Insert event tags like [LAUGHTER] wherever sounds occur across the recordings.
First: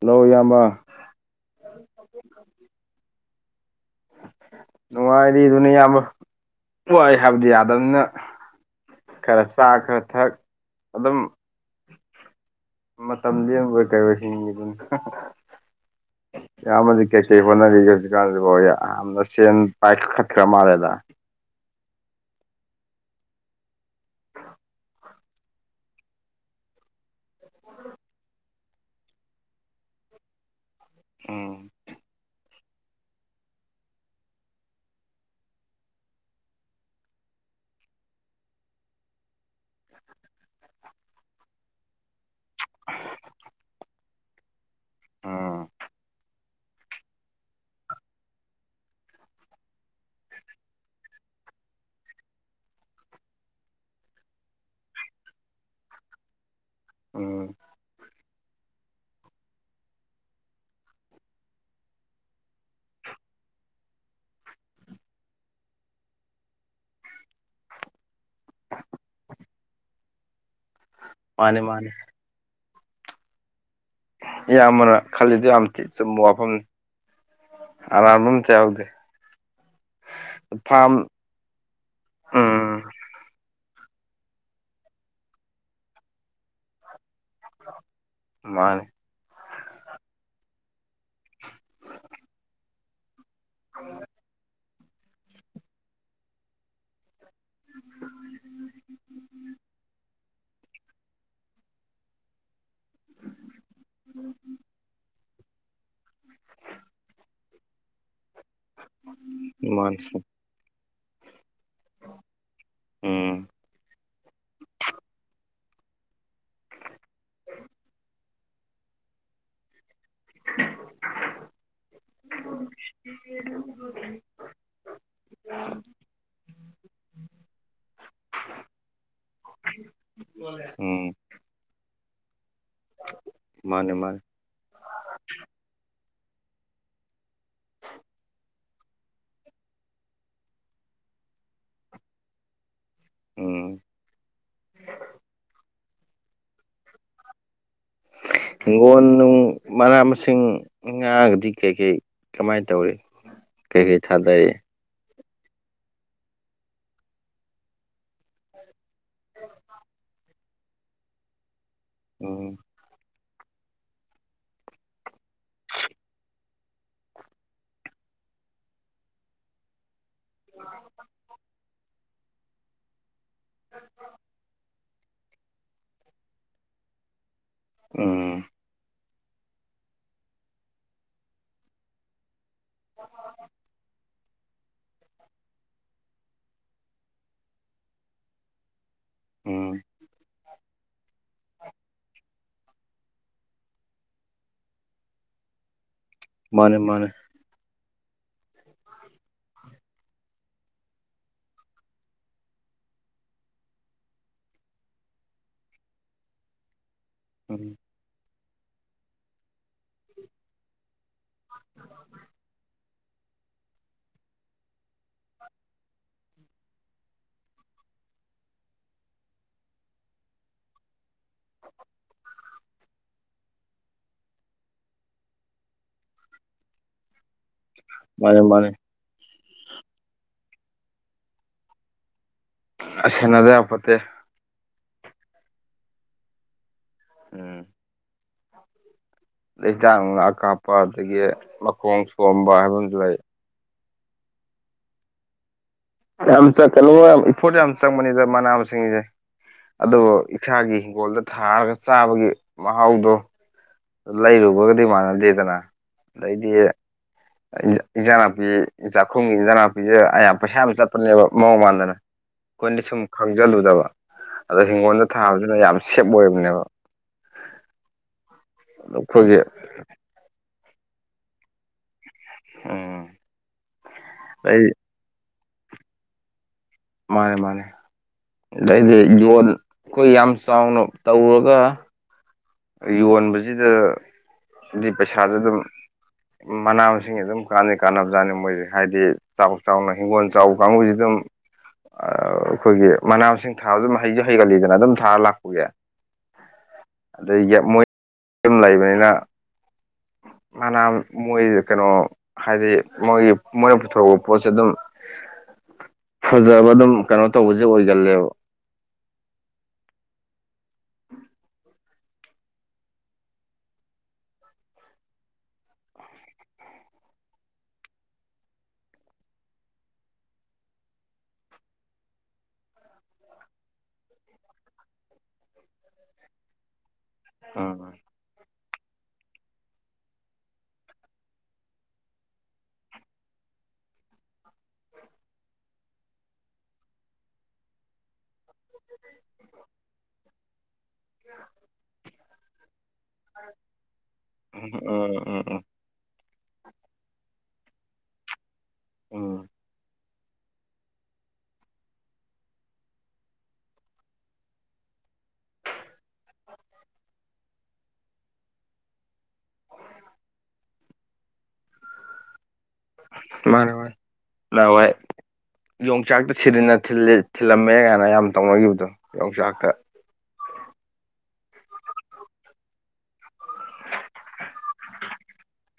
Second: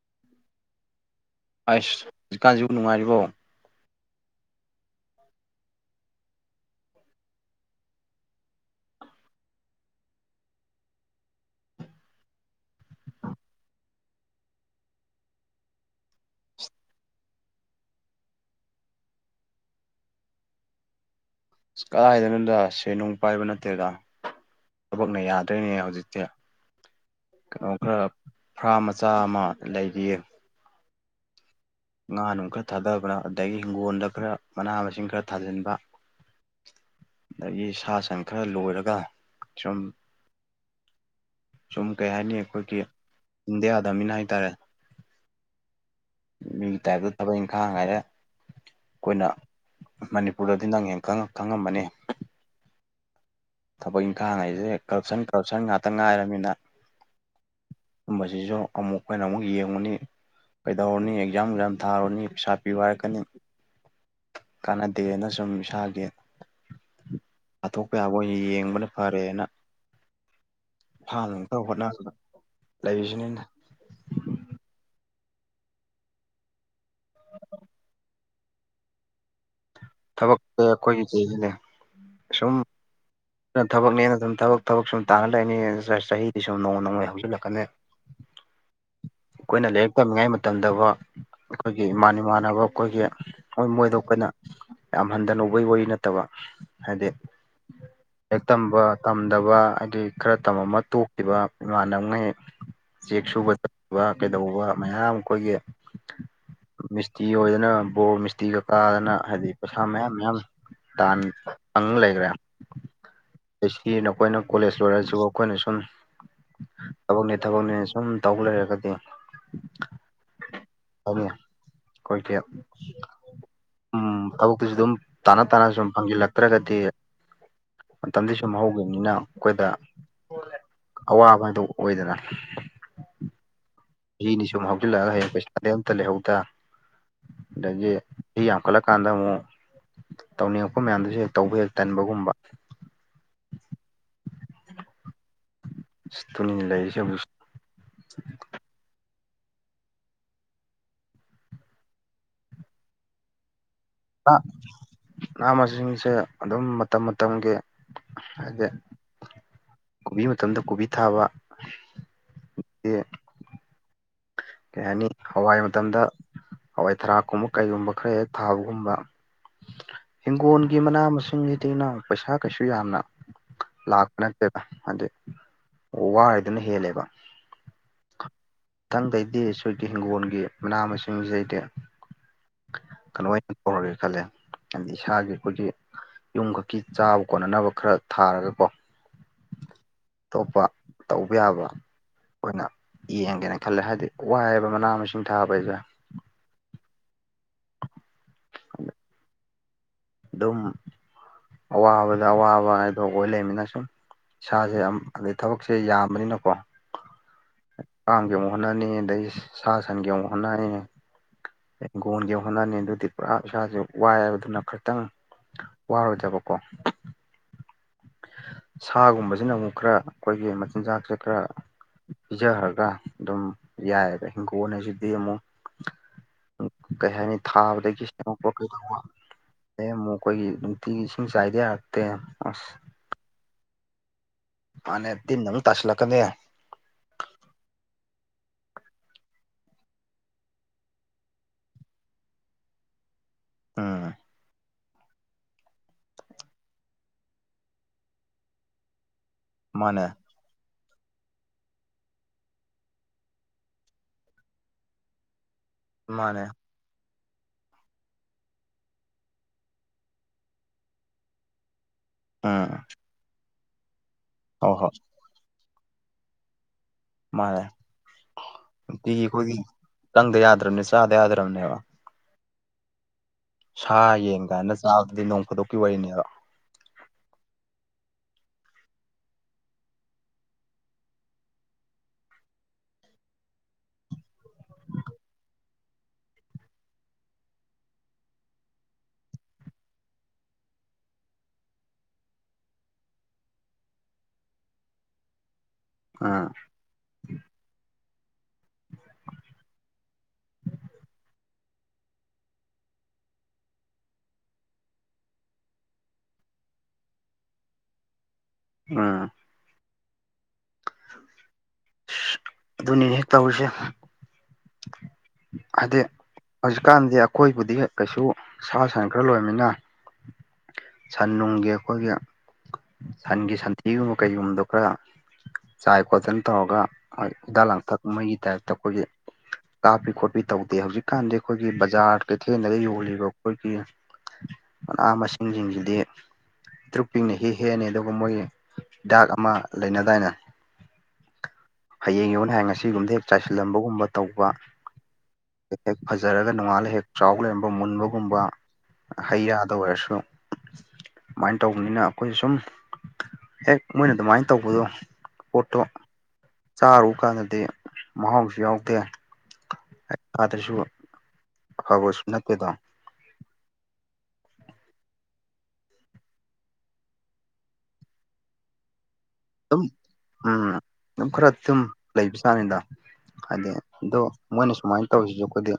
Hello ꯢꯌꯥꯝꯕ ꯑꯥꯏꯁ ꯍꯨꯖꯤꯛꯀꯥꯟꯖꯤꯕꯨ ꯅꯨꯡꯉꯥꯏꯔꯤꯕꯣ ꯅꯨꯡꯉꯥꯏꯔꯤ ꯗꯨꯅꯤ ꯢꯌꯥꯝꯕ ꯋꯥꯏ ꯍꯥꯏꯕꯗꯤ ꯌꯥꯗꯝꯅꯤꯅ ꯈꯔ ꯆꯥ ꯈꯔ ꯊꯛ ꯑꯗꯨꯝ ꯃꯇꯝ ꯂꯦꯟꯕꯣꯢ ꯀꯩꯑꯣꯏ ꯍꯤꯡꯉꯤꯗꯨꯅꯤ [INAUDIBLE] ꯢꯌꯥꯝꯕꯗꯤ ꯀꯩꯀꯩ ꯍꯣꯠꯅꯔꯤꯒꯦ ꯍꯧꯖꯤꯛ ꯀꯥꯟꯁꯤꯕꯣ ꯌꯥꯝꯅ ꯁꯦꯟ ꯄꯥꯏꯈꯠꯈ꯭ꯔ ꯃꯥꯜꯂꯦꯗ ꯑꯁ ꯀꯗꯥꯏꯗꯩꯅꯣꯗ ꯁꯦꯟꯅꯨꯡ ꯄꯥꯏꯕ ꯅꯠꯇꯦꯗ ꯕꯛꯅ ꯌꯥꯗ꯭ꯔꯦꯅꯦ ꯍꯧꯖꯤꯛꯇꯤ ꯀꯩꯅꯣ ꯈꯔ ꯐ꯭ꯔꯥꯝ ꯃꯆꯥ ꯑꯃꯥ ꯂꯩꯔꯤꯌꯦ ꯎꯝ ꯉꯥ ꯅꯨꯡ ꯈꯔ ꯊꯥꯗꯕ꯭ꯔ ꯑꯗꯒꯤ ꯍꯤꯡꯒꯣꯟꯗ ꯈꯔ ꯃꯅꯥ ꯃꯁꯤꯡ ꯈꯔ ꯊꯥꯖꯤꯟꯕ ꯗꯒꯤ ꯁꯥ ꯁꯟ ꯈꯔ ꯂꯣꯏꯔꯒ ꯁꯨꯝ ꯁꯨꯝ ꯀꯩ ꯍꯥꯏꯅꯤ ꯑꯩꯈꯣꯏꯒꯤ ꯍꯤꯡꯗ ꯌꯥꯗꯝꯃꯤꯅ ꯍꯥꯏꯇꯥꯔꯦ ꯎꯝ ꯃꯤꯒꯤ ꯇꯥꯏꯞꯇ ꯊꯕꯛ ꯏꯪꯈꯥꯡ ꯍꯥꯏꯔꯦ ꯈꯣꯏꯅ ꯃꯅꯤꯄꯨꯔꯗꯗꯤ ꯅꯪ ꯍꯦꯟ ꯈꯪꯉ ꯈꯪꯉꯝꯃꯅꯤ ꯊꯕꯛ ꯏꯪꯈꯥꯡ ꯍꯥꯏꯖꯦ ꯀꯔꯞꯁꯟ ꯀꯔꯞꯁꯟ ꯉꯥꯠꯇ ꯉꯥꯏꯔꯝꯃꯤꯅ ꯎꯝ ꯁꯨꯝꯕꯖꯤꯖꯨ ꯑꯃꯨꯛ ꯈꯣꯏꯅ ꯑꯃꯨꯛ ꯌꯦꯡꯉꯨꯅꯤ ꯀꯩꯗꯧꯔꯨꯅꯤ ꯑꯦꯛꯖꯥꯝ ꯖꯥꯝ ꯊꯥꯔꯨꯅꯤ ꯄꯩꯁꯥ ꯄꯤꯌꯨ ꯍꯥꯏꯔꯛꯀꯅꯤ ꯀꯥꯟꯅꯗꯦꯅ ꯁꯨꯝ ꯏꯁꯥꯒꯤ ꯄꯥꯊꯣꯛꯄ ꯌꯥꯕ ꯑꯣꯏꯅ ꯌꯦꯡꯕꯅ ꯐꯔꯦꯅ ꯐꯥꯝꯅꯨꯡ ꯃꯥꯅꯤ ꯈꯔ ꯃꯥꯅꯤ ꯍꯣꯠꯅꯗꯅ ꯂꯩꯔꯤꯖꯤꯅꯤꯅꯦ ꯏꯌꯥꯝꯕꯅ ꯈꯜꯂꯤꯗꯣ ꯌꯥꯝ ꯊꯤ ꯆꯨꯝꯕ ꯋꯥꯐꯝꯅꯤ ꯑꯔꯥꯟꯕ ꯑꯝꯇ ꯌꯥꯎꯗꯦ ꯊꯕꯛꯇ ꯐꯥꯝ ꯑꯩꯈꯣꯏꯒꯤ [UNINTELLIGIBLE] ꯁꯨꯝ ꯎꯝ ꯅ ꯊꯕꯛꯅꯦꯅ ꯗꯨꯝ ꯊꯕꯛ ꯊꯕꯛ ꯁꯨꯝ ꯇꯥꯅ ꯂꯩꯅꯤ ꯆ ꯆꯍꯤꯗꯤ ꯁꯨꯝ ꯅꯣꯡꯃ ꯅꯣꯡꯃꯩ ꯍꯧꯖꯤꯜꯂꯛ ꯀꯅꯦ ꯃꯥꯅꯤ ꯈꯣꯏꯅ ꯂꯥꯏꯔꯤꯛ ꯇꯝꯃꯤꯉꯥꯏ ꯃꯇꯝꯗꯕꯣ ꯑꯩꯈꯣꯏꯒꯤ ꯏꯃꯥꯟ ꯏꯃꯥꯟꯅꯕ ꯑꯩꯈꯣꯏꯒꯤ ꯍꯣꯏ ꯃꯣꯏꯗꯣ ꯈꯣꯏꯅ ꯌꯥꯝ ꯍꯟꯗꯅ ꯎꯕꯩ ꯋꯥꯔꯤ ꯅꯠꯇꯕ ꯍꯥꯏꯗꯤ ꯂꯥꯏꯔꯤꯛ ꯇꯝꯕ ꯇꯝꯗꯕ ꯍꯥꯏꯗꯤ ꯈꯔ ꯇꯝꯃꯝꯃ ꯇꯣꯛꯈꯤꯕ ꯏꯃꯥꯟꯅꯕꯉꯩ ꯆꯦꯛ ꯁꯨꯕ ꯆꯠꯄ ꯀꯩꯗꯧꯕ ꯃꯌꯥꯝ ꯑꯈꯣꯏꯒꯤ ꯃꯤꯁꯇꯤ ꯑꯣꯏꯗꯅ ꯕꯣꯔ ꯃꯤꯁꯇꯤꯒꯥ ꯀꯥꯗꯅ ꯍꯥꯏꯗꯤ ꯄꯩꯁꯥ ꯃꯥꯅꯤ ꯃꯌꯥꯝ ꯃꯌꯥꯝ ꯇꯥꯟ ꯐꯪ ꯂꯩꯒ꯭ꯔꯦ ꯎꯝ ꯑꯩꯁꯀꯤꯅ ꯑꯈꯣꯏꯅ ꯀꯣꯂꯦꯖ ꯂꯣꯏꯔꯖꯨ ꯑꯈꯣꯏꯅ ꯁꯨꯝ ꯊꯕꯛꯅꯦ ꯊꯕꯛꯅꯦ ꯁꯨꯝ ꯇꯧ ꯂꯩꯔꯒꯥꯗꯤ [UNINTELLIGIBLE] ꯈꯣꯏꯒꯦꯞ ꯎꯝ ꯊꯕꯛꯇꯨꯖꯨ ꯑꯗꯨꯝ ꯇꯥꯅ ꯇꯥꯅ ꯁꯨꯝ ꯐꯪꯖꯤꯜꯂꯛꯇ꯭ꯔꯥꯒꯗꯤ [INAUDIBLE] ꯃꯇꯝꯗꯤ ꯁꯨꯝ ꯍꯧꯒꯤꯝꯅꯤꯅ ꯑꯈꯣꯏꯗꯥ [INAUDIBLE] ꯎꯝ ꯑꯋꯥꯕ ꯍꯥꯏꯗꯣ ꯑꯣꯏꯗꯅ ꯃꯥꯅꯦ ꯃꯥꯅꯦ ꯖꯤꯗꯤ ꯁꯨꯝ ꯍꯧꯖꯤꯜꯂꯛꯑꯒꯥ ꯍꯌꯦꯡ ꯄꯩꯁꯥꯗꯤ ꯑꯝꯇꯥ ꯂꯩꯍꯧꯗꯥ ꯑꯗꯒꯤ ꯆꯍꯤ ꯌꯥꯝꯈꯠꯂꯛꯀꯥꯟꯗꯥ ꯑꯃꯨꯛ ꯇꯧꯅꯤꯡꯉꯛꯄ ꯃꯌꯥꯝꯗꯨꯖꯨ ꯍꯦꯛ ꯇꯧꯕ ꯍꯦꯛ ꯇꯟꯕꯒꯨꯝꯕ ꯎꯝ [INAUDIBLE] ꯇꯨꯃꯤꯟꯅ ꯂꯩꯔꯤꯁꯦ ꯑꯃꯨꯛ ꯍꯤꯡꯒꯣꯟ ꯅꯨꯡ ꯃꯅꯥ ꯃꯁꯤꯡ ꯉꯥꯒꯗꯤ ꯀꯩ ꯀꯩ ꯀꯃꯥꯏ ꯇꯧꯔꯤ [UNINTELLIGIBLE] ꯅꯥ ꯅꯥ ꯃꯥꯁꯤꯡꯁꯦ ꯑꯗꯨꯝ ꯃꯇꯝ ꯃꯇꯝꯒꯤ ꯍꯥꯏꯗꯤ ꯕꯤ ꯃꯇꯝꯗꯥ ꯀꯣꯕꯤ ꯊꯥꯕ ꯎꯝ [UNINTELLIGIBLE] ꯀꯩ ꯍꯥꯏꯅꯤ ꯍꯋꯥꯏ ꯃꯇꯝꯗꯥ ꯍꯋꯥꯏ ꯊꯔꯥꯛꯀꯨꯝꯕ ꯀꯩꯒꯨꯝꯕ ꯈꯔ ꯍꯦꯛ ꯊꯥꯕꯒꯨꯝꯕ ꯍꯤꯡꯒꯣꯟꯒꯤ ꯃꯅꯥ ꯃꯁꯤꯡ ꯖꯤꯗꯤ ꯏꯅꯥꯎ ꯄꯩꯁꯥ ꯀꯩꯁꯨ ꯌꯥꯝꯅ ꯂꯥꯛꯄ ꯅꯠꯇꯦꯗ ꯍꯥꯏꯗꯤ ꯋꯥꯔꯤꯗꯨꯅ ꯍꯦꯜꯂꯦꯕ ꯎꯝ ꯊꯪꯗꯩꯗꯤ ꯁꯣꯏꯗꯤ ꯍꯤꯡꯒꯣꯜꯒꯤ ꯃꯅꯥ ꯃꯁꯤꯡꯖꯦ ꯍꯩꯇꯦ ꯀꯥꯅꯣ ꯑꯣꯏꯅ ꯇꯧꯔꯒꯦ ꯈꯜꯂꯦ ꯍꯥꯏꯗꯤ ꯏꯁꯥꯒꯤ ꯑꯩꯈꯣꯏꯒꯤ ꯌꯨꯝꯈꯛꯀꯤ ꯆꯥꯕ ꯀꯣꯟꯅꯅꯕ ꯈꯔ ꯊꯥꯔꯒꯀꯣ ꯎꯝ ꯑꯇꯣꯞꯄ ꯇꯧꯕ ꯌꯥꯕ ꯑꯣꯏꯅ ꯌꯦꯡꯒꯦꯅ ꯇꯜꯂꯦ ꯍꯥꯏꯗꯤ ꯋꯥꯏꯑꯕ ꯃꯅꯥ ꯃꯁꯤꯡ ꯊꯥꯕ ꯍꯩꯖꯦ ꯃꯥꯅꯦ ꯃꯥꯅꯦ [INAUDIBLE] ꯑꯗꯨꯝ ꯑꯋꯥꯕꯗ ꯑꯋꯥꯕ ꯍꯥꯏꯗꯣ ꯑꯣꯏ ꯂꯩꯃꯤꯅ ꯁꯨꯝ ꯏꯁꯥꯖꯦ ꯌꯥꯝ ꯑꯗꯩ ꯊꯕꯛꯁꯦ ꯌꯥꯝꯕꯅꯤꯅꯀꯣ ꯎꯝ ꯀꯥꯡꯒꯤ ꯑꯃꯨꯛ ꯍꯣꯠꯅꯅꯤ ꯑꯗꯩ ꯁꯥ ꯁꯟꯒꯤ ꯑꯃꯨꯛ ꯍꯣꯠꯅꯅꯤ ꯍꯤꯡꯒꯣꯟꯒꯤ ꯍꯣꯠꯅꯅꯤ ꯑꯗꯨꯗꯤ ꯄꯨꯔꯥ ꯏꯁꯥꯁꯦ ꯋꯥꯏꯑꯕ ꯑꯗꯨꯅ ꯈꯔ ꯈꯤꯇꯪ ꯋꯥꯔꯣꯏꯗꯕꯀꯣ ꯁꯥꯒꯨꯝꯕꯖꯤꯅ ꯑꯃꯨꯛ ꯈꯔ ꯑꯈꯣꯏꯒꯤ ꯃꯆꯤꯟꯖꯥꯛꯁꯦ ꯈꯔ ꯄꯤꯖꯥꯈ꯭ꯔꯥꯒ ꯑꯗꯨꯝ ꯌꯥꯏꯕ ꯍꯤꯡꯈꯣꯜ ꯍꯥꯏꯁꯤꯗꯤ ꯑꯃꯨꯛ [UNINTELLIGIBLE] ꯀꯩ ꯍꯥꯏꯅꯤ ꯊꯥꯕꯗꯒꯤ ꯃꯥꯅꯦ ꯁꯦꯝꯃꯛꯄ ꯃꯥꯅꯦ ꯀꯩꯗꯧꯕ ꯗꯩ ꯑꯃꯨꯛ ꯑꯈꯣꯏꯒꯤ ꯅꯨꯡꯇꯤꯒꯤ ꯏꯁꯤꯡ ꯆꯥꯏꯗꯥ ꯌꯥꯔꯛꯇꯦ ꯑꯁ ꯑꯁ ꯁꯦꯟꯅꯗ ꯌꯥꯄꯣꯟꯇꯦ ꯃꯥꯅꯦ ꯇꯤꯟ ꯑꯃꯨꯛ ꯇꯥꯁꯜꯂꯛꯀꯅꯤ ꯎꯝ ꯍꯤꯗꯥꯛ ꯅꯣꯡꯂꯥ ꯀꯥꯞꯄ ꯑꯗꯒꯤ ꯃꯈꯣꯡ ꯁꯣꯝꯕ ꯍꯥꯏꯕ ꯑꯃꯁꯨ ꯂꯩ ꯑꯝ ꯌꯥꯝ ꯆꯥ ꯀꯩꯅꯣ ꯌꯥꯝ ꯏꯐꯣꯔꯠ ꯌꯥꯝ ꯆꯪꯕꯅꯤꯗ ꯃꯅꯥ ꯃꯁꯤꯡꯁꯦ ꯑꯗꯨ ꯃꯥꯅꯦ ꯏꯁꯥꯒꯤ ꯍꯤꯡꯒꯣꯜꯗ ꯊꯥꯔꯒ ꯆꯥꯕꯒꯤ ꯃꯍꯥꯎꯗꯣ ꯂꯩꯔꯨꯕꯒꯗꯤ ꯃꯥꯟꯅꯗꯦꯗꯅ ꯃꯥꯅꯦ ꯑꯗꯩꯗꯤ ꯏꯟꯖꯥꯡ ꯅꯥꯄꯤ ꯆꯥꯛꯈꯨꯝꯒꯤ ꯏꯟꯖꯥꯡ ꯅꯥꯄꯤꯁꯦ ꯑꯥ ꯌꯥꯝ ꯄꯩꯁꯥ ꯌꯥꯝ ꯆꯠꯄꯅꯦꯕ ꯃꯑꯣꯡ ꯃꯥꯟꯗꯅ ꯎꯝ ꯑꯩꯈꯣꯏꯅꯗꯤ ꯁꯨꯝ ꯈꯪꯖꯜꯂꯨꯗꯕ ꯑꯗ ꯍꯣꯏ ꯍꯣꯏ ꯍꯤꯒꯣꯜꯗ ꯊꯥꯕꯗꯨꯅ ꯌꯥꯝ ꯁꯦꯞ ꯑꯣꯏꯕꯅꯦꯕ ꯃꯥꯅꯦ ꯅꯨꯡꯇꯤꯒꯤ ꯑꯩꯈꯣꯏꯒꯤ ꯆꯪꯗ ꯌꯥꯗ꯭ꯔꯕꯅꯦ ꯆꯥꯗ ꯌꯥꯗ꯭ꯔꯕꯅꯦꯕ ꯑꯝ ꯁꯥ ꯌꯦꯡ ꯀꯥꯏꯅ ꯆꯥꯕꯗꯨꯗꯤ ꯅꯣꯡ ꯐꯥꯗꯣꯛꯀꯤ ꯋꯥꯔꯤꯅꯤꯗꯣ ꯃꯥꯅꯦ ꯃꯥꯅꯦ ꯑꯗꯩꯗꯤ ꯌꯣꯟ ꯑꯩꯈꯣꯏ ꯌꯥꯝ ꯆꯥꯎꯅ ꯇꯧꯔꯒ ꯌꯣꯟꯕꯁꯤꯗ ꯃꯤ ꯄꯩꯁꯥꯁꯨ ꯑꯗꯨꯝ ꯃꯅꯥ ꯃꯁꯤꯡ ꯑꯗꯨꯝ ꯀꯥꯟꯗꯤ ꯀꯥꯟꯅꯕ ꯖꯥꯠꯅꯤ ꯃꯣꯏꯁꯦ ꯍꯥꯏꯗꯤ ꯆꯥꯎ ꯆꯥꯎꯅ ꯍꯤꯡꯒꯣꯜ ꯆꯥꯎ ꯀꯥꯡꯕꯨꯁꯤ ꯑꯗꯨꯝ ꯑꯥ ꯑꯩꯈꯣꯏꯒꯤ ꯃꯅꯥ ꯃꯁꯤꯡ ꯊꯥꯕꯁꯨ ꯑꯗꯨꯝ ꯍꯩꯁꯨ ꯍꯩꯒꯜꯂꯤꯗꯅ ꯑꯗꯨꯝ ꯊꯥꯔ ꯂꯥꯛꯄꯒꯤ ꯑꯝ ꯑꯗꯩꯒꯤ ꯃꯣꯏ ꯌꯨꯝ ꯂꯩꯕꯅꯤꯅ ꯐꯅꯥ ꯃꯣꯏ ꯀꯩꯅꯣ ꯍꯥꯏꯗꯤ ꯃꯣꯏꯒꯤ ꯃꯣꯏꯅ ꯄꯨꯊꯣꯛꯄ ꯄꯣꯠꯁꯦ ꯑꯗꯨꯝ ꯐꯖꯕ ꯑꯗꯨꯝ ꯀꯩꯅꯣ ꯇꯧꯕꯁꯦ ꯑꯣꯏꯒꯜꯂꯦꯕ ꯑꯝ ꯑꯗꯨꯅꯤꯅꯦ ꯇꯧꯔꯤꯁꯦ ꯍꯥꯢꯗꯤ ꯍꯧꯖꯤꯛꯀꯥꯟꯗꯤ ꯑꯩꯈꯣꯏꯕꯨꯗꯤ ꯀꯩꯁꯨ ꯁꯥ ꯁꯟ ꯈꯔ ꯂꯣꯏꯕꯅꯤꯅ ꯁꯟ ꯅꯨꯡꯒꯤ ꯑꯩꯈꯣꯏꯒꯤ ꯁꯟꯒꯤ ꯁꯟꯊꯤꯒꯨꯝꯕ ꯀꯩꯒꯨꯝꯕꯗꯣ ꯈꯔ ꯆꯥꯏ ꯈꯣꯠꯇꯅ ꯇꯧꯔꯒ ꯍꯣꯏ ꯍꯤꯗꯥꯛ ꯎꯝ ꯂꯥꯡꯊꯛ ꯃꯩꯒꯤ ꯇꯥꯏꯞꯇ ꯑꯩꯈꯣꯏꯒꯤ ꯀꯥꯞꯄꯤ ꯈꯣꯠꯄꯤ ꯇꯧꯗꯦ ꯍꯧꯖꯤꯛꯀꯥꯟꯗꯤ ꯑꯩꯈꯣꯏꯒꯤ ꯕꯖꯥꯔ ꯀꯩꯊꯦꯜꯗ ꯌꯣꯜꯂꯤꯕ ꯑꯩꯈꯣꯏꯒꯤ ꯃꯅꯥ ꯃꯁꯤꯡ ꯁꯤꯡꯁꯤꯗꯤ ꯄꯤꯇꯔꯨꯛ ꯄꯤꯛꯅ ꯍꯦ ꯍꯦꯛ ꯑꯅꯤ ꯑꯗꯨꯒ ꯃꯣꯏꯒꯤ ꯍꯤꯗꯥꯛ ꯑꯃ ꯂꯩꯅꯗꯥꯏꯅꯦ ꯍꯌꯦꯡ ꯌꯣꯟꯅꯤ ꯍꯥꯏꯔ ꯉꯁꯤꯒꯨꯝꯕꯗ ꯍꯦꯛ ꯆꯥꯏꯁꯤꯜ ꯂꯝꯕꯒꯨꯝꯕ ꯇꯧꯕ ꯎꯝ ꯎꯝ ꯎꯝ ꯎꯝ ꯍꯦꯛ ꯍꯦꯛ ꯐꯖꯔꯒ ꯅꯣꯡꯉꯥꯜꯂ ꯍꯦꯛ ꯆꯥꯎ ꯂꯩꯔꯝꯕ ꯃꯨꯟꯕꯒꯨꯝꯕ ꯎꯝ ꯍꯩ ꯌ ꯗ ꯑꯣꯏꯔꯁꯨ ꯁꯨꯃꯥꯏꯅ ꯇꯧꯕꯅꯤꯅ ꯑꯩꯈꯣꯏꯁꯨ ꯁꯨꯝ ꯍꯦꯛ ꯃꯣꯏꯅ ꯑꯗꯨꯃꯥꯏꯅ ꯇꯧꯕꯗꯣ ꯄꯣꯠꯇꯣ ꯆꯥꯔꯨ ꯀꯥꯟꯗꯗꯤ ꯃꯍꯥꯎꯁꯨ ꯌꯥꯎꯗꯦ ꯑꯗꯁꯨ ꯐꯕꯁꯨ ꯅꯠꯇꯦꯗꯣ ꯃꯥꯅꯦ ꯃꯥꯅꯦ ꯅꯍꯥꯟꯋꯥꯏ ꯌꯣꯡꯆꯥꯛꯇ ꯁꯤꯔꯤꯟꯅ ꯊꯤꯜꯂꯦ ꯊꯤꯜꯂꯝꯃꯦ ꯀꯥꯏꯅ ꯌꯥꯝ ꯇꯧꯅꯈꯤꯕꯗꯣ ꯌꯣꯡꯆꯥꯛ ꯑꯗꯨꯝ ꯎꯝ ꯑꯗꯨꯝ ꯈꯔ ꯁꯨꯝ ꯂꯩꯕꯖꯠꯅꯤꯗ ꯍꯥꯏꯗꯤ ꯑꯗꯣ ꯃꯣꯏꯅ ꯁꯨꯃꯥꯏꯅ ꯇꯧꯔꯤꯁꯤ ꯑꯩꯈꯣꯏꯗꯤ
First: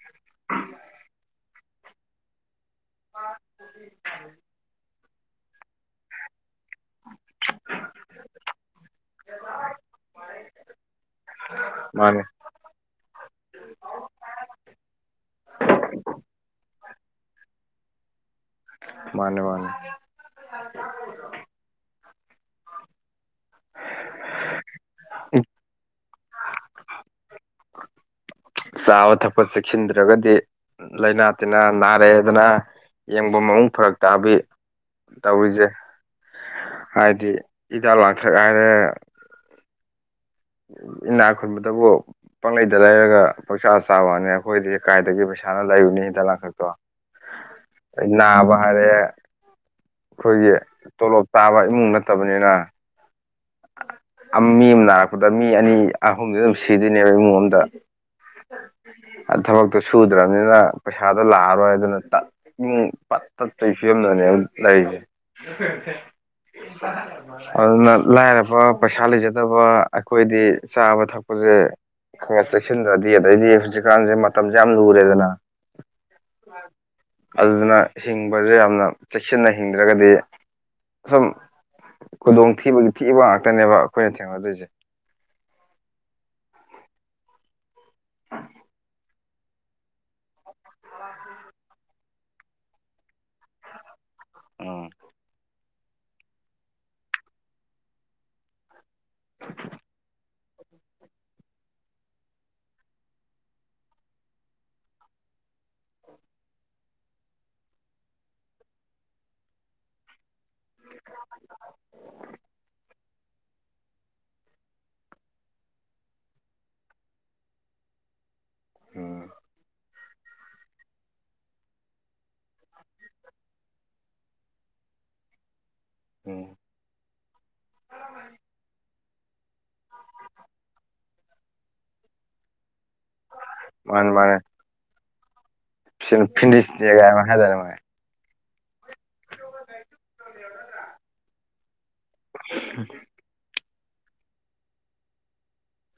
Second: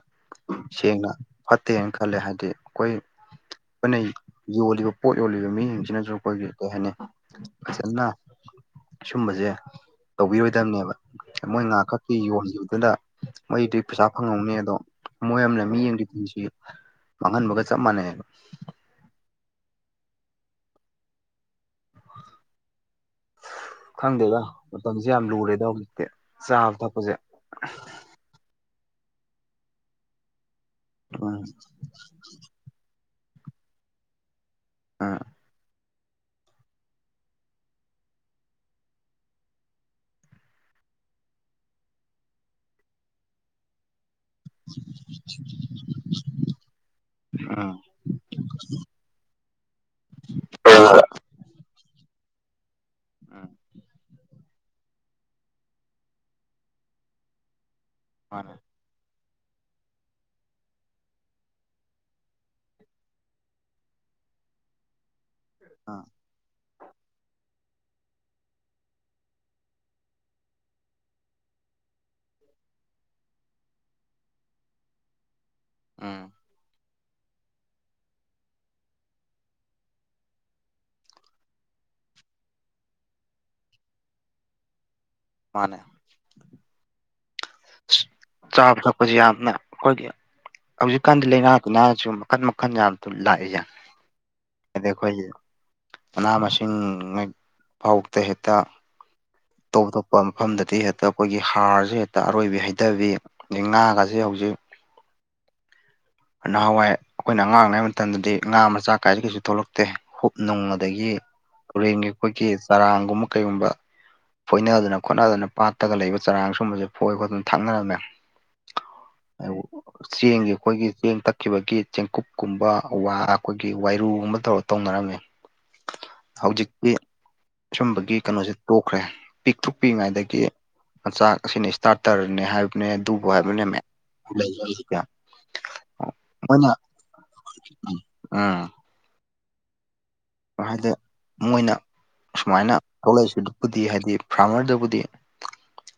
ꯁꯦꯡꯅ ꯐꯠꯇꯦꯅ ꯈꯜꯂꯦ ꯍꯥꯏꯕꯗꯤ ꯑꯩꯈꯣꯏ ꯑꯩꯈꯣꯏꯅ ꯌꯣꯜꯂꯤꯕ ꯄꯣꯠ ꯌꯣꯜꯂꯤꯕ ꯃꯤꯁꯤꯡꯁꯤꯅꯁꯨ ꯑꯩꯈꯣꯏꯒꯤ ꯀꯩ ꯍꯥꯏꯅꯤ ꯐꯖꯅ ꯁꯨꯝꯕꯖꯦ ꯇꯧꯕꯤꯔꯣꯏꯗꯕꯅꯦꯕ ꯃꯣꯏ ꯉꯍꯥꯛ ꯃꯥꯅꯦ ꯈꯛꯀꯤ ꯌꯣꯟꯈꯤꯕꯗꯨꯅ ꯃꯣꯏꯗꯤ ꯄꯩꯁꯥ ꯐꯪꯉꯝꯒꯅꯤ ꯑꯗꯣ ꯃꯣꯏ ꯑꯃꯅ ꯃꯤ ꯑꯃꯒꯤ ꯄꯨꯟꯁꯤ ꯃꯥꯡꯍꯟꯕꯒ ꯆꯞ ꯃꯥꯟꯅꯩ ꯍꯥꯏꯕ ꯃꯥꯅꯦ ꯃꯥꯅꯦ ꯈꯪꯗꯦꯗ ꯃꯇꯝꯁꯦ ꯌꯥꯝ ꯂꯨꯔꯦꯗ ꯍꯧꯖꯤꯛꯇꯤ ꯆꯥꯕ ꯊꯛꯄꯁꯦ ꯆꯥꯕ ꯊꯛꯄ ꯆꯦꯛꯁꯤꯟꯗ꯭ꯔꯒꯗꯤ ꯂꯥꯏꯅꯥ ꯎꯝ ꯇꯤꯟꯅꯥ ꯅꯥꯔꯛꯑꯦꯗꯅ ꯌꯦꯡꯕꯝ ꯑꯃꯨꯛ ꯐꯔꯛ ꯇꯥꯕꯤ ꯎꯝ ꯇꯧꯔꯤꯖꯦ ꯍꯥꯏꯗꯤ ꯍꯤꯗꯥꯛ ꯂꯥꯡꯊꯛ ꯍꯥꯏꯔꯦ ꯏꯅꯥꯛ ꯈꯨꯟꯕꯗꯕꯨ ꯄꯪꯂꯩꯗ ꯂꯩꯔꯒ ꯄꯛꯆꯥ ꯆꯥ ꯋꯥꯅꯤ ꯑꯩꯈꯣꯏꯗꯤ ꯀꯥꯏꯗꯒꯤ ꯄꯩꯁꯥꯅ ꯂꯩꯔꯨꯅꯤ ꯍꯤꯗꯥꯛ ꯂꯥꯡꯊꯛꯇꯣ ꯎꯝ ꯑꯩ ꯅꯥꯕ ꯍꯥꯏꯔꯦ ꯑꯩꯈꯣꯏꯒꯤ ꯇꯣꯂꯣꯞ ꯇꯥꯕ ꯏꯃꯨꯡ ꯅꯠꯇꯕꯅꯤꯅ ꯎꯝ ꯑꯝ ꯃꯤ ꯑꯃ ꯅꯥꯔꯛꯄꯗ ꯃꯤ ꯑꯅꯤ ꯑꯍꯨꯝꯗꯤ ꯑꯗꯨꯝ ꯁꯤꯗꯣꯏꯅꯦꯕ ꯏꯃꯨꯡ ꯑꯃꯗ ꯃꯥꯅꯦ ꯊꯕꯛꯇꯣ ꯁꯨꯗ꯭ꯔꯕꯅꯤꯅ ꯄꯩꯁꯥꯗꯣ ꯂꯥꯛꯑꯔꯣꯏ ꯑꯗꯨꯅ ꯏꯃꯨꯡ ꯄꯠ ꯇꯠꯇꯩꯒꯤ ꯐꯤꯕꯝꯗꯅꯦꯕ ꯂꯩꯔꯤꯁꯦ ꯎꯝ ꯑꯗꯨꯅ ꯂꯥꯏꯔꯕ ꯄꯩꯁꯥ ꯂꯩꯖꯗꯕ ꯑꯩꯈꯣꯏꯗꯤ ꯆꯥꯕ ꯊꯛꯄꯁꯦ ꯈꯔꯈꯔ ꯆꯦꯛꯁꯤꯟꯗ꯭ꯔꯗꯤ ꯑꯗꯩꯗꯤ ꯍꯧꯖꯤꯛꯀꯥꯟꯁꯦ ꯃꯇꯝꯁꯦ ꯌꯥꯝ ꯂꯨꯔꯦꯗꯅ ꯎꯝ ꯑꯗꯨꯗꯨꯅ ꯍꯤꯡꯕꯁꯦ ꯌꯥꯝꯅ ꯆꯦꯛꯁꯤꯟꯅ ꯍꯤꯡꯗ꯭ꯔꯒꯗꯤ ꯁꯨꯝ ꯈꯨꯗꯣꯡ ꯊꯤꯕꯒꯤ ꯊꯤꯕ ꯉꯥꯛꯇꯅꯦꯕ ꯑꯩꯈꯣꯏꯅ ꯊꯦꯡꯅꯗꯣꯏꯁꯦ ꯃꯥꯅꯦ ꯆꯥꯕ ꯊꯛꯄꯁꯤ ꯌꯥꯝꯅ ꯑꯩꯈꯣꯏꯒꯤ ꯍꯧꯖꯤꯛ ꯀꯥꯟꯗꯤ ꯂꯥꯏꯅꯥ ꯇꯤꯟꯅ ꯁꯤꯁꯨꯝ ꯃꯈꯟ ꯃꯈꯟ ꯌꯥꯝ ꯑꯗꯨ ꯂꯥꯛꯏꯁꯦ ꯑꯗꯩ ꯎꯝ ꯑꯩꯈꯣꯏꯒꯤ ꯃꯅꯥ ꯃꯁꯤꯡ ꯐꯥꯎꯗ ꯍꯦꯛꯇ ꯑꯇꯣꯞ ꯑꯇꯣꯞꯄ ꯃꯐꯝꯗꯗꯤ ꯍꯦꯛꯇ ꯑꯩꯈꯣꯏꯒꯤ ꯍꯥꯔꯁꯤ ꯍꯦꯛꯇ ꯑꯔꯣꯏꯕꯤ ꯍꯩꯊꯕꯤ ꯑꯗꯩ ꯉꯥꯒꯁꯤ ꯍꯧꯖꯤꯛ ꯅꯍꯥꯟꯋꯥꯏ ꯑꯩꯈꯣꯏꯅ ꯑꯉꯥꯡ ꯑꯣꯏꯔꯤꯉꯩ ꯃꯇꯝꯗꯗꯤ ꯉꯥ ꯃꯆꯥ ꯀꯥꯏꯁꯦ ꯀꯩꯁꯨ ꯊꯣꯛꯂꯛ ꯇꯦ ꯍꯨꯞ ꯅꯨꯡ ꯑꯗꯒꯤ ꯍꯨꯔꯦꯟꯒꯤ ꯑꯩꯈꯣꯏꯒꯤ ꯆꯔꯥꯡꯒꯨꯝꯕ ꯀꯩꯒꯨꯝꯕ ꯐꯣꯏꯅꯗꯅ ꯈꯣꯠꯅꯗꯅ ꯄꯥꯠꯇꯒ ꯂꯩꯕ ꯆꯔꯥꯡ ꯁꯨꯝꯕꯁꯦ ꯐꯣꯏ ꯈꯣꯠꯇꯅ ꯊꯥꯛꯅꯔꯝꯃꯦ ꯎꯝ ꯆꯦꯡꯒꯤ ꯑꯩꯈꯣꯏꯒꯤ ꯆꯦꯡ ꯇꯛꯈꯤꯕꯒꯤ ꯆꯦꯡꯀꯨꯞꯀꯨꯝꯕ ꯋꯥ ꯑꯩꯈꯣꯏꯒꯤ ꯋꯥꯏꯔꯨꯒꯨꯝꯕ ꯇꯧꯔ ꯇꯧꯅꯔꯝꯃꯤ ꯎꯝ ꯍꯧꯖꯤꯛꯇꯤ ꯁꯨꯝꯕꯒꯤ ꯀꯩꯅꯣꯁꯦ ꯇꯣꯛꯈ꯭ꯔꯦ ꯄꯤꯛꯇ꯭ꯔꯨꯛ ꯄꯤꯛ ꯢꯉꯩꯗꯒꯤ ꯃꯆꯥꯛ ꯑꯁꯤꯅ ꯏꯁꯇꯥꯔꯠ ꯇꯔꯅꯦ ꯍꯥꯏꯕ ꯅꯦ ꯑꯗꯨꯕꯨ ꯍꯥꯢꯕꯅꯦ ꯃꯌꯥꯝ ꯃꯥꯅꯦ ꯂꯩ ꯑꯩꯖꯤꯗ ꯁꯤꯅ ꯃꯣꯏꯅ ꯎꯝ ꯍꯥꯏꯗꯤ ꯃꯣꯏꯅ ꯁꯨꯃꯥꯏꯅ ꯊꯣꯛꯂꯛꯏꯁꯤ ꯕꯨꯗꯤ ꯍꯥꯏꯗꯤ ꯐꯥꯔꯃꯔꯗꯕꯨꯗꯤ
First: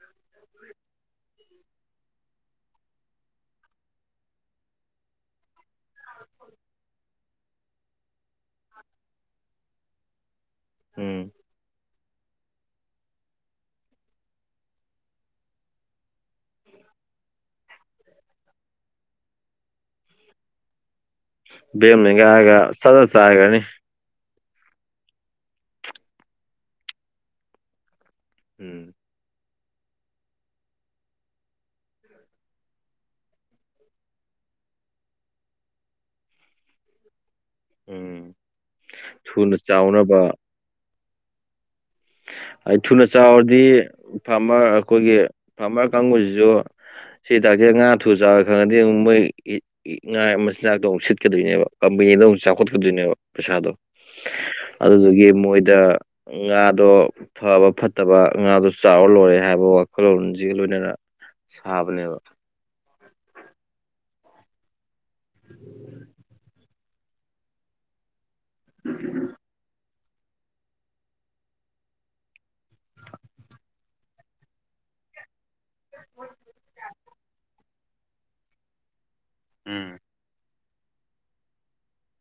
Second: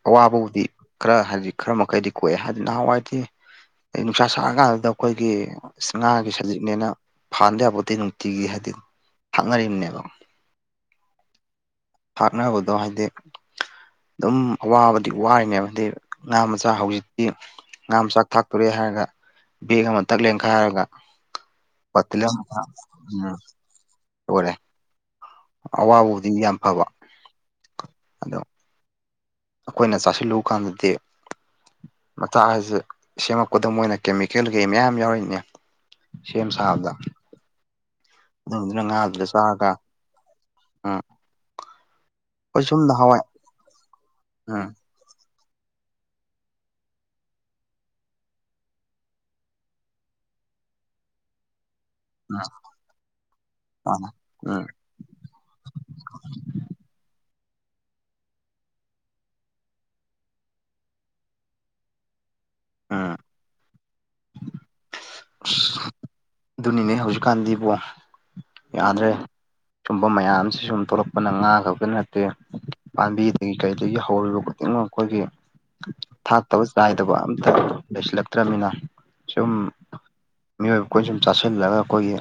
ꯑꯋꯥꯕꯕꯨꯗꯤ ꯈꯔ ꯍꯥꯏꯕꯗꯤ ꯈꯔ ꯃꯈꯩꯗꯤ ꯀꯣꯛꯑꯦ ꯍꯥꯏꯗꯤ ꯅꯍꯥꯟꯋꯥꯏꯗꯤ ꯑꯩ ꯅꯨꯡꯁꯥ ꯁꯥꯔ ꯀꯥꯟꯗꯨꯗ ꯑꯩꯈꯣꯏꯒꯤ ꯉꯥꯒꯤ ꯁꯖꯤꯛꯅꯦꯅ ꯐꯥꯟꯗ ꯌꯥꯄꯣꯠꯇꯦ ꯅꯨꯡꯇꯤꯒꯤ ꯍꯥꯏꯗꯤ ꯊꯥꯛꯅꯔꯤꯕꯅꯦꯕ ꯎꯝ ꯊꯥꯛꯅꯕꯗꯣ ꯍꯥꯏꯗꯤ ꯑꯗꯨꯝ ꯑꯋꯥꯕꯗꯤ ꯋꯥꯅꯦꯕ ꯍꯥꯏꯗꯤ ꯉꯥ ꯃꯆꯥ ꯍꯧꯖꯤꯛꯇꯤ ꯉꯥ ꯃꯆꯥꯛ ꯊꯥꯛꯇꯣꯔꯦ ꯍꯥꯏꯔꯒ ꯕꯦꯒ ꯑꯃ ꯊꯛ ꯂꯦꯟꯈꯥꯏꯔꯒ ꯕꯦꯒ ꯑꯃ ꯂꯦꯟꯒꯥꯏꯒ ꯁꯗ ꯁꯗ ꯆꯥꯏꯈ꯭ꯔꯅꯤ ꯄꯨꯔꯦ ꯑꯋꯥꯕꯕꯨꯗꯤ ꯌꯥꯝ ꯐꯕ ꯑꯗꯣ ꯎꯝ ꯑꯩꯈꯣꯏꯅ ꯆꯥꯁꯤꯜꯂꯨ ꯀꯥꯟꯗꯗꯤ ꯃꯆꯥꯥꯛ ꯍꯥꯏꯁꯦ ꯁꯦꯝꯃꯛꯄꯗ ꯃꯣꯏꯅ ꯀꯦꯃꯤꯀꯦꯜ ꯀꯩ ꯃꯌꯥꯝ ꯌꯥꯎꯔꯤꯅꯦ ꯁꯦꯝ ꯁꯥꯕꯗ ꯎꯝ ꯑꯗꯨꯗꯨꯅ ꯊꯨꯅ ꯆꯥꯎꯅꯕ ꯑꯥ ꯑꯩ ꯊꯨꯅ ꯆꯥꯎꯔꯗꯤ ꯐꯥꯔꯃꯔ ꯎꯝ ꯑꯩꯈꯣꯏꯒꯤ ꯐꯥꯔꯃꯔ ꯀꯥꯡꯕꯨꯁꯤꯁꯨ ꯁꯤ ꯍꯤꯗꯥꯛꯁꯦ ꯉꯥ ꯊꯨ ꯆꯥꯎꯏ ꯈꯪꯉꯗꯤ ꯑꯃꯨꯛ ꯃꯣꯏ ꯉꯥ ꯃꯆꯤꯟꯖꯥꯛꯇꯣ ꯑꯃꯨꯛ ꯁꯤꯠꯀꯗꯣꯏꯅꯦꯕ ꯀꯝꯄꯦꯅꯤꯗ ꯑꯃꯨꯛ ꯆꯥꯎꯈꯠꯀꯗꯣꯏꯅꯦꯕ ꯄꯩꯁꯥꯗꯣ ꯎꯝ ꯎꯝ ꯑꯗꯨꯗꯨꯒꯤ ꯃꯣꯏꯗ ꯉꯥ ꯗꯣ ꯐꯕ ꯐꯠꯇꯕ ꯉꯥꯗꯣ ꯆꯥꯎꯔ ꯂꯣꯏꯔꯦ ꯍꯥꯏꯕ ꯋꯥꯈꯜꯂꯣꯟꯖꯤꯒ ꯂꯣꯏꯅꯅ ꯁꯥꯕꯅꯦꯕ ꯑꯥ ꯑꯁ ꯑꯗꯨꯅꯤꯅꯦ ꯍꯧꯖꯤꯛꯀꯥꯟꯗꯤꯕꯣ ꯌꯥꯗ꯭ꯔꯦ ꯁꯨꯝꯕ ꯃꯌꯥꯝꯁꯤ ꯁꯨꯝ ꯊꯣꯛꯂꯛꯄꯅ ꯉꯥ ꯈꯛꯇ ꯅꯠꯇꯦ ꯄꯥꯝꯕꯤꯗꯒꯤ ꯀꯩꯗꯒꯤ ꯍꯧꯔꯤꯕ ꯈꯨꯗꯤꯡꯃꯛ ꯑꯩꯈꯣꯏꯒꯤ ꯊꯥꯛꯇꯕ ꯆꯥꯏꯗꯕ ꯑꯝꯇ ꯂꯩꯁꯤꯜꯂꯛꯇ꯭ꯔꯕꯅꯤꯅ ꯁꯨꯝ ꯎꯝ ꯃꯤꯑꯣꯏꯕ ꯑꯩꯈꯣꯏꯅ ꯁꯨꯝ ꯆꯥꯁꯤꯜꯂꯒ ꯑꯩꯈꯣꯏꯒꯤ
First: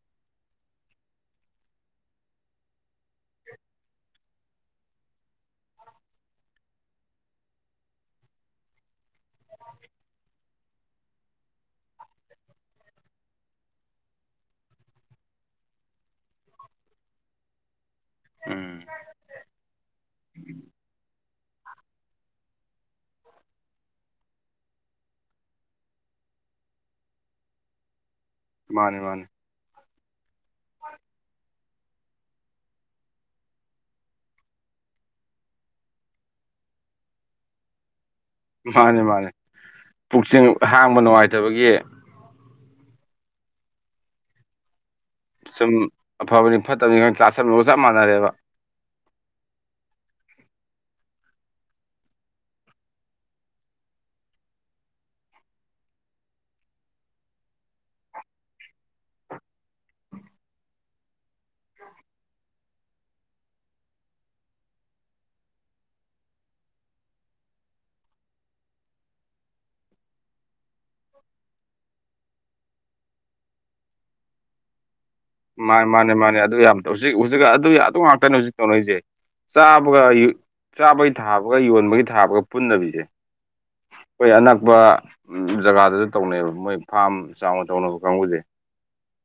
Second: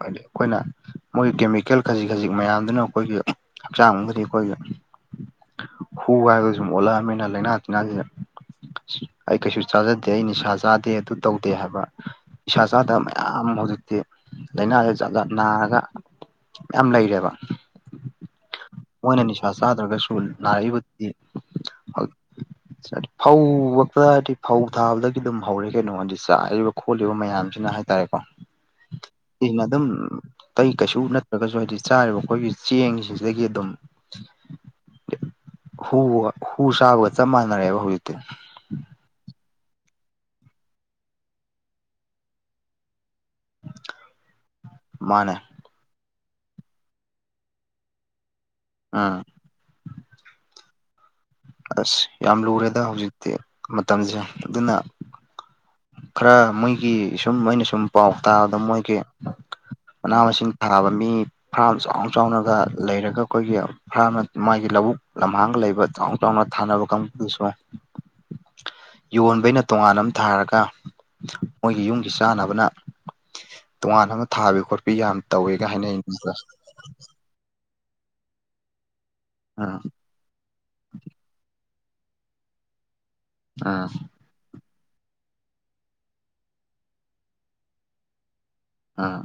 ꯍꯥꯏꯗꯤ ꯑꯩꯈꯣꯏꯅ ꯃꯣꯏ ꯀꯦꯃꯤꯀꯦꯜ ꯈꯖꯤꯛ ꯈꯖꯤꯛ ꯃꯌꯥꯝꯗꯨꯅ ꯑꯩꯈꯣꯏꯒꯤ ꯍꯛꯆꯥꯡ ꯃꯅꯨꯡꯗꯗꯤ ꯑꯩꯈꯣꯏꯒꯤ ꯍꯨ ꯍꯥꯏꯕꯁꯤꯃ ꯁꯨꯝ ꯑꯣꯜꯂꯛꯑꯕꯅꯤꯅ ꯂꯥꯏꯅꯥ ꯇꯤꯟꯅꯥꯁꯦ ꯑꯩ ꯀꯩꯁꯨ ꯆꯥꯖꯗꯦ ꯑꯩ ꯅꯤꯁꯥ ꯆꯥꯗꯦ ꯑꯗꯨ ꯇꯧꯗꯦ ꯍꯥꯏꯕ ꯅꯤꯁꯥ ꯆꯥꯗꯕ ꯃꯌꯥꯝ ꯍꯧꯖꯤꯛꯇꯤ ꯂꯥꯏꯅꯥꯁꯦ ꯖꯥꯠ ꯖꯥꯠ ꯅꯥꯔꯒ ꯌꯥꯝ ꯂꯩꯔꯦꯕ ꯎꯝ ꯃꯣꯏꯅ ꯅꯤꯁꯥ ꯆꯥꯗ꯭ꯔꯒꯁꯨ ꯅꯥꯔꯛꯏꯕꯗꯨꯗꯤ [UNINTELLIGIBLE] ꯐꯧ ꯕꯣꯛꯇ ꯗꯤ ꯐꯧ ꯊꯥꯕꯗꯒꯤ ꯑꯗꯨꯝ ꯍꯧꯔꯦ ꯀꯩꯅꯣ ꯍꯥꯏꯗꯤ ꯆꯥꯏꯔꯤꯕ ꯈꯣꯠꯂꯤꯕ ꯃꯌꯥꯝꯁꯤꯅ ꯍꯥꯏꯇꯥꯔꯦꯀꯣ ꯃꯥꯅꯦ ꯃꯥꯅꯦ ꯁꯤꯖꯤꯅ ꯑꯗꯨꯝ ꯀꯩ ꯀꯩꯁꯨ ꯅꯠꯇ꯭ꯔꯒꯁꯨ ꯍꯥꯏꯗꯤ ꯆꯥꯔꯤꯕ ꯑꯩꯈꯣꯏꯒꯤ ꯆꯦꯡꯁꯤꯡꯁꯤꯗꯒꯤ ꯑꯗꯨꯝ ꯍꯨ ꯍꯨ ꯆꯥꯕꯒ ꯆꯞ ꯃꯥꯅꯔꯦꯕ ꯍꯧꯖꯤꯛꯇꯤ ꯃꯥꯅꯤ ꯃꯥꯅꯤ ꯄꯨꯛ ꯁꯦ ꯍꯥꯡꯕ ꯅꯨꯡꯉꯥꯏꯇꯕꯒꯤ ꯃꯥꯅꯦ ꯁꯨꯝ ꯑꯐꯕꯅꯤ ꯐꯠꯇꯕꯅꯤ ꯀꯥ ꯆꯥꯥꯁꯟꯂꯨꯔꯒ ꯆꯞ ꯃꯥꯟꯅꯔꯦꯕ ꯑꯥ ꯑꯁ ꯌꯥꯝ ꯂꯨꯔꯦꯗ ꯍꯧꯖꯤꯛꯇꯤ ꯃꯇꯝꯁꯦ ꯑꯗꯨꯅ ꯈꯔ ꯃꯣꯏꯒꯤ ꯁꯨꯝ ꯑꯩꯅ ꯁꯨꯝ ꯄꯥꯎ ꯇꯥꯕꯗ ꯃꯣꯏꯒꯤ ꯃꯅꯥ ꯃꯁꯤꯡ ꯊꯥꯅꯕ ꯃꯤ ꯐꯥꯔꯝ ꯆꯥꯎꯅ ꯆꯥꯎꯅꯒ ꯂꯩꯔꯒ ꯑꯩꯈꯣꯏꯒꯤ ꯐꯥꯔꯝ ꯃꯥꯒꯤ ꯂꯧꯕꯨꯛ ꯂꯝꯍꯥꯡꯒ ꯂꯩꯕ ꯆꯥꯎꯅ ꯥꯆꯥꯎꯅ ꯊꯅꯕ ꯀꯥꯡꯕꯨꯗꯤ ꯁꯣꯛꯑꯣꯏ ꯌꯣꯟꯕꯩꯅ ꯇꯣꯉꯥꯟꯅ ꯑꯝ ꯊꯥꯔꯒ ꯃꯣꯏꯒꯤ ꯌꯨꯝꯒꯤ ꯆꯥꯅꯕꯅ ꯇꯣꯉꯥꯟꯅ ꯑꯃꯥ ꯊꯥꯕꯤ ꯈꯣꯠꯄꯤ ꯌꯥꯝ ꯇꯧꯋꯦꯒ ꯃꯥ ꯍꯥꯏꯅꯩ ꯃꯥꯅꯦ ꯃꯥꯅꯦ ꯑꯗꯨ ꯌꯥꯝ ꯍꯧꯖꯤꯛ ꯍꯨꯖꯤꯛꯀꯥ ꯑꯗꯨꯌꯥ ꯑꯗꯨ ꯉꯥꯛꯇꯅꯦ ꯍꯧꯖꯤꯛ ꯇꯧꯅꯩꯖꯦ ꯎꯝ ꯆꯥꯕꯒ ꯌꯣ ꯆꯥꯕꯩ ꯊꯥꯕꯒ ꯌꯣꯟꯕꯒꯤ ꯊꯥꯕꯒ ꯄꯨꯟꯗꯕꯤꯖꯦ ꯑꯥ ꯈꯣꯏ ꯑꯅꯛꯄ ꯖꯒꯥꯗꯖꯨ ꯇꯧꯅꯩꯑꯕ ꯃꯣꯏ ꯐꯥꯝ ꯆꯥꯎꯅ ꯇꯧꯅꯕ ꯀꯥꯡꯒꯨꯖꯦ꯫ ꯑꯥ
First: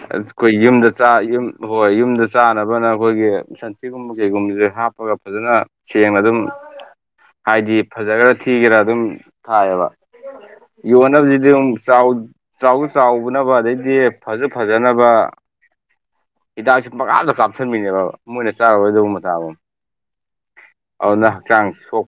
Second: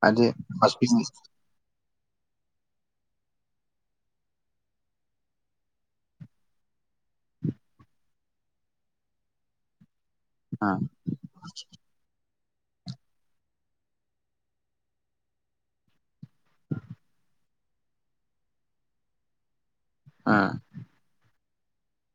ꯍꯥꯏꯗꯤ ꯑꯁ ꯈꯣꯏ ꯌꯨꯝꯗ ꯍꯣꯁꯄꯤꯁ ꯆꯥ ꯌꯨꯝ ꯕꯣꯕꯣꯏ ꯌꯨꯝꯗ ꯆꯥꯅꯕꯅ ꯑꯈꯣꯏꯒꯤ ꯁꯟꯊꯤꯒꯨꯝꯕ ꯀꯩꯒꯨꯝꯕꯖꯦ ꯍꯥꯞꯄꯒ ꯐꯖꯅ, ꯁꯦꯡꯅ ꯑꯗꯨꯝ ꯍꯥꯏꯗꯤ ꯐꯖꯒꯦꯔ ꯊꯤꯒꯦꯔꯥ ꯑꯗꯨꯝ ꯊꯥꯏꯌꯦꯕ꯫ ꯎꯝ ꯌꯣꯟꯅꯕꯁꯤꯗꯤ ꯆꯥꯎ ꯆꯥꯎ ꯆꯥꯎꯕꯅꯕ ꯑꯗꯩꯗꯤ ꯐꯖꯨ ꯐꯖꯅꯕ ꯍꯤꯗꯥꯛꯁꯤ ꯄꯪꯀꯥꯞꯇ ꯀꯥꯞ ꯁꯟꯕꯤꯅꯦꯕ ꯃꯣꯏꯅ ꯆꯥꯔꯔꯣꯏꯗꯧ ꯃꯇꯥꯒꯨꯝ꯫ ꯑꯥ ꯑꯗꯨꯅ ꯍꯛꯆꯥꯡ ꯁꯣꯛ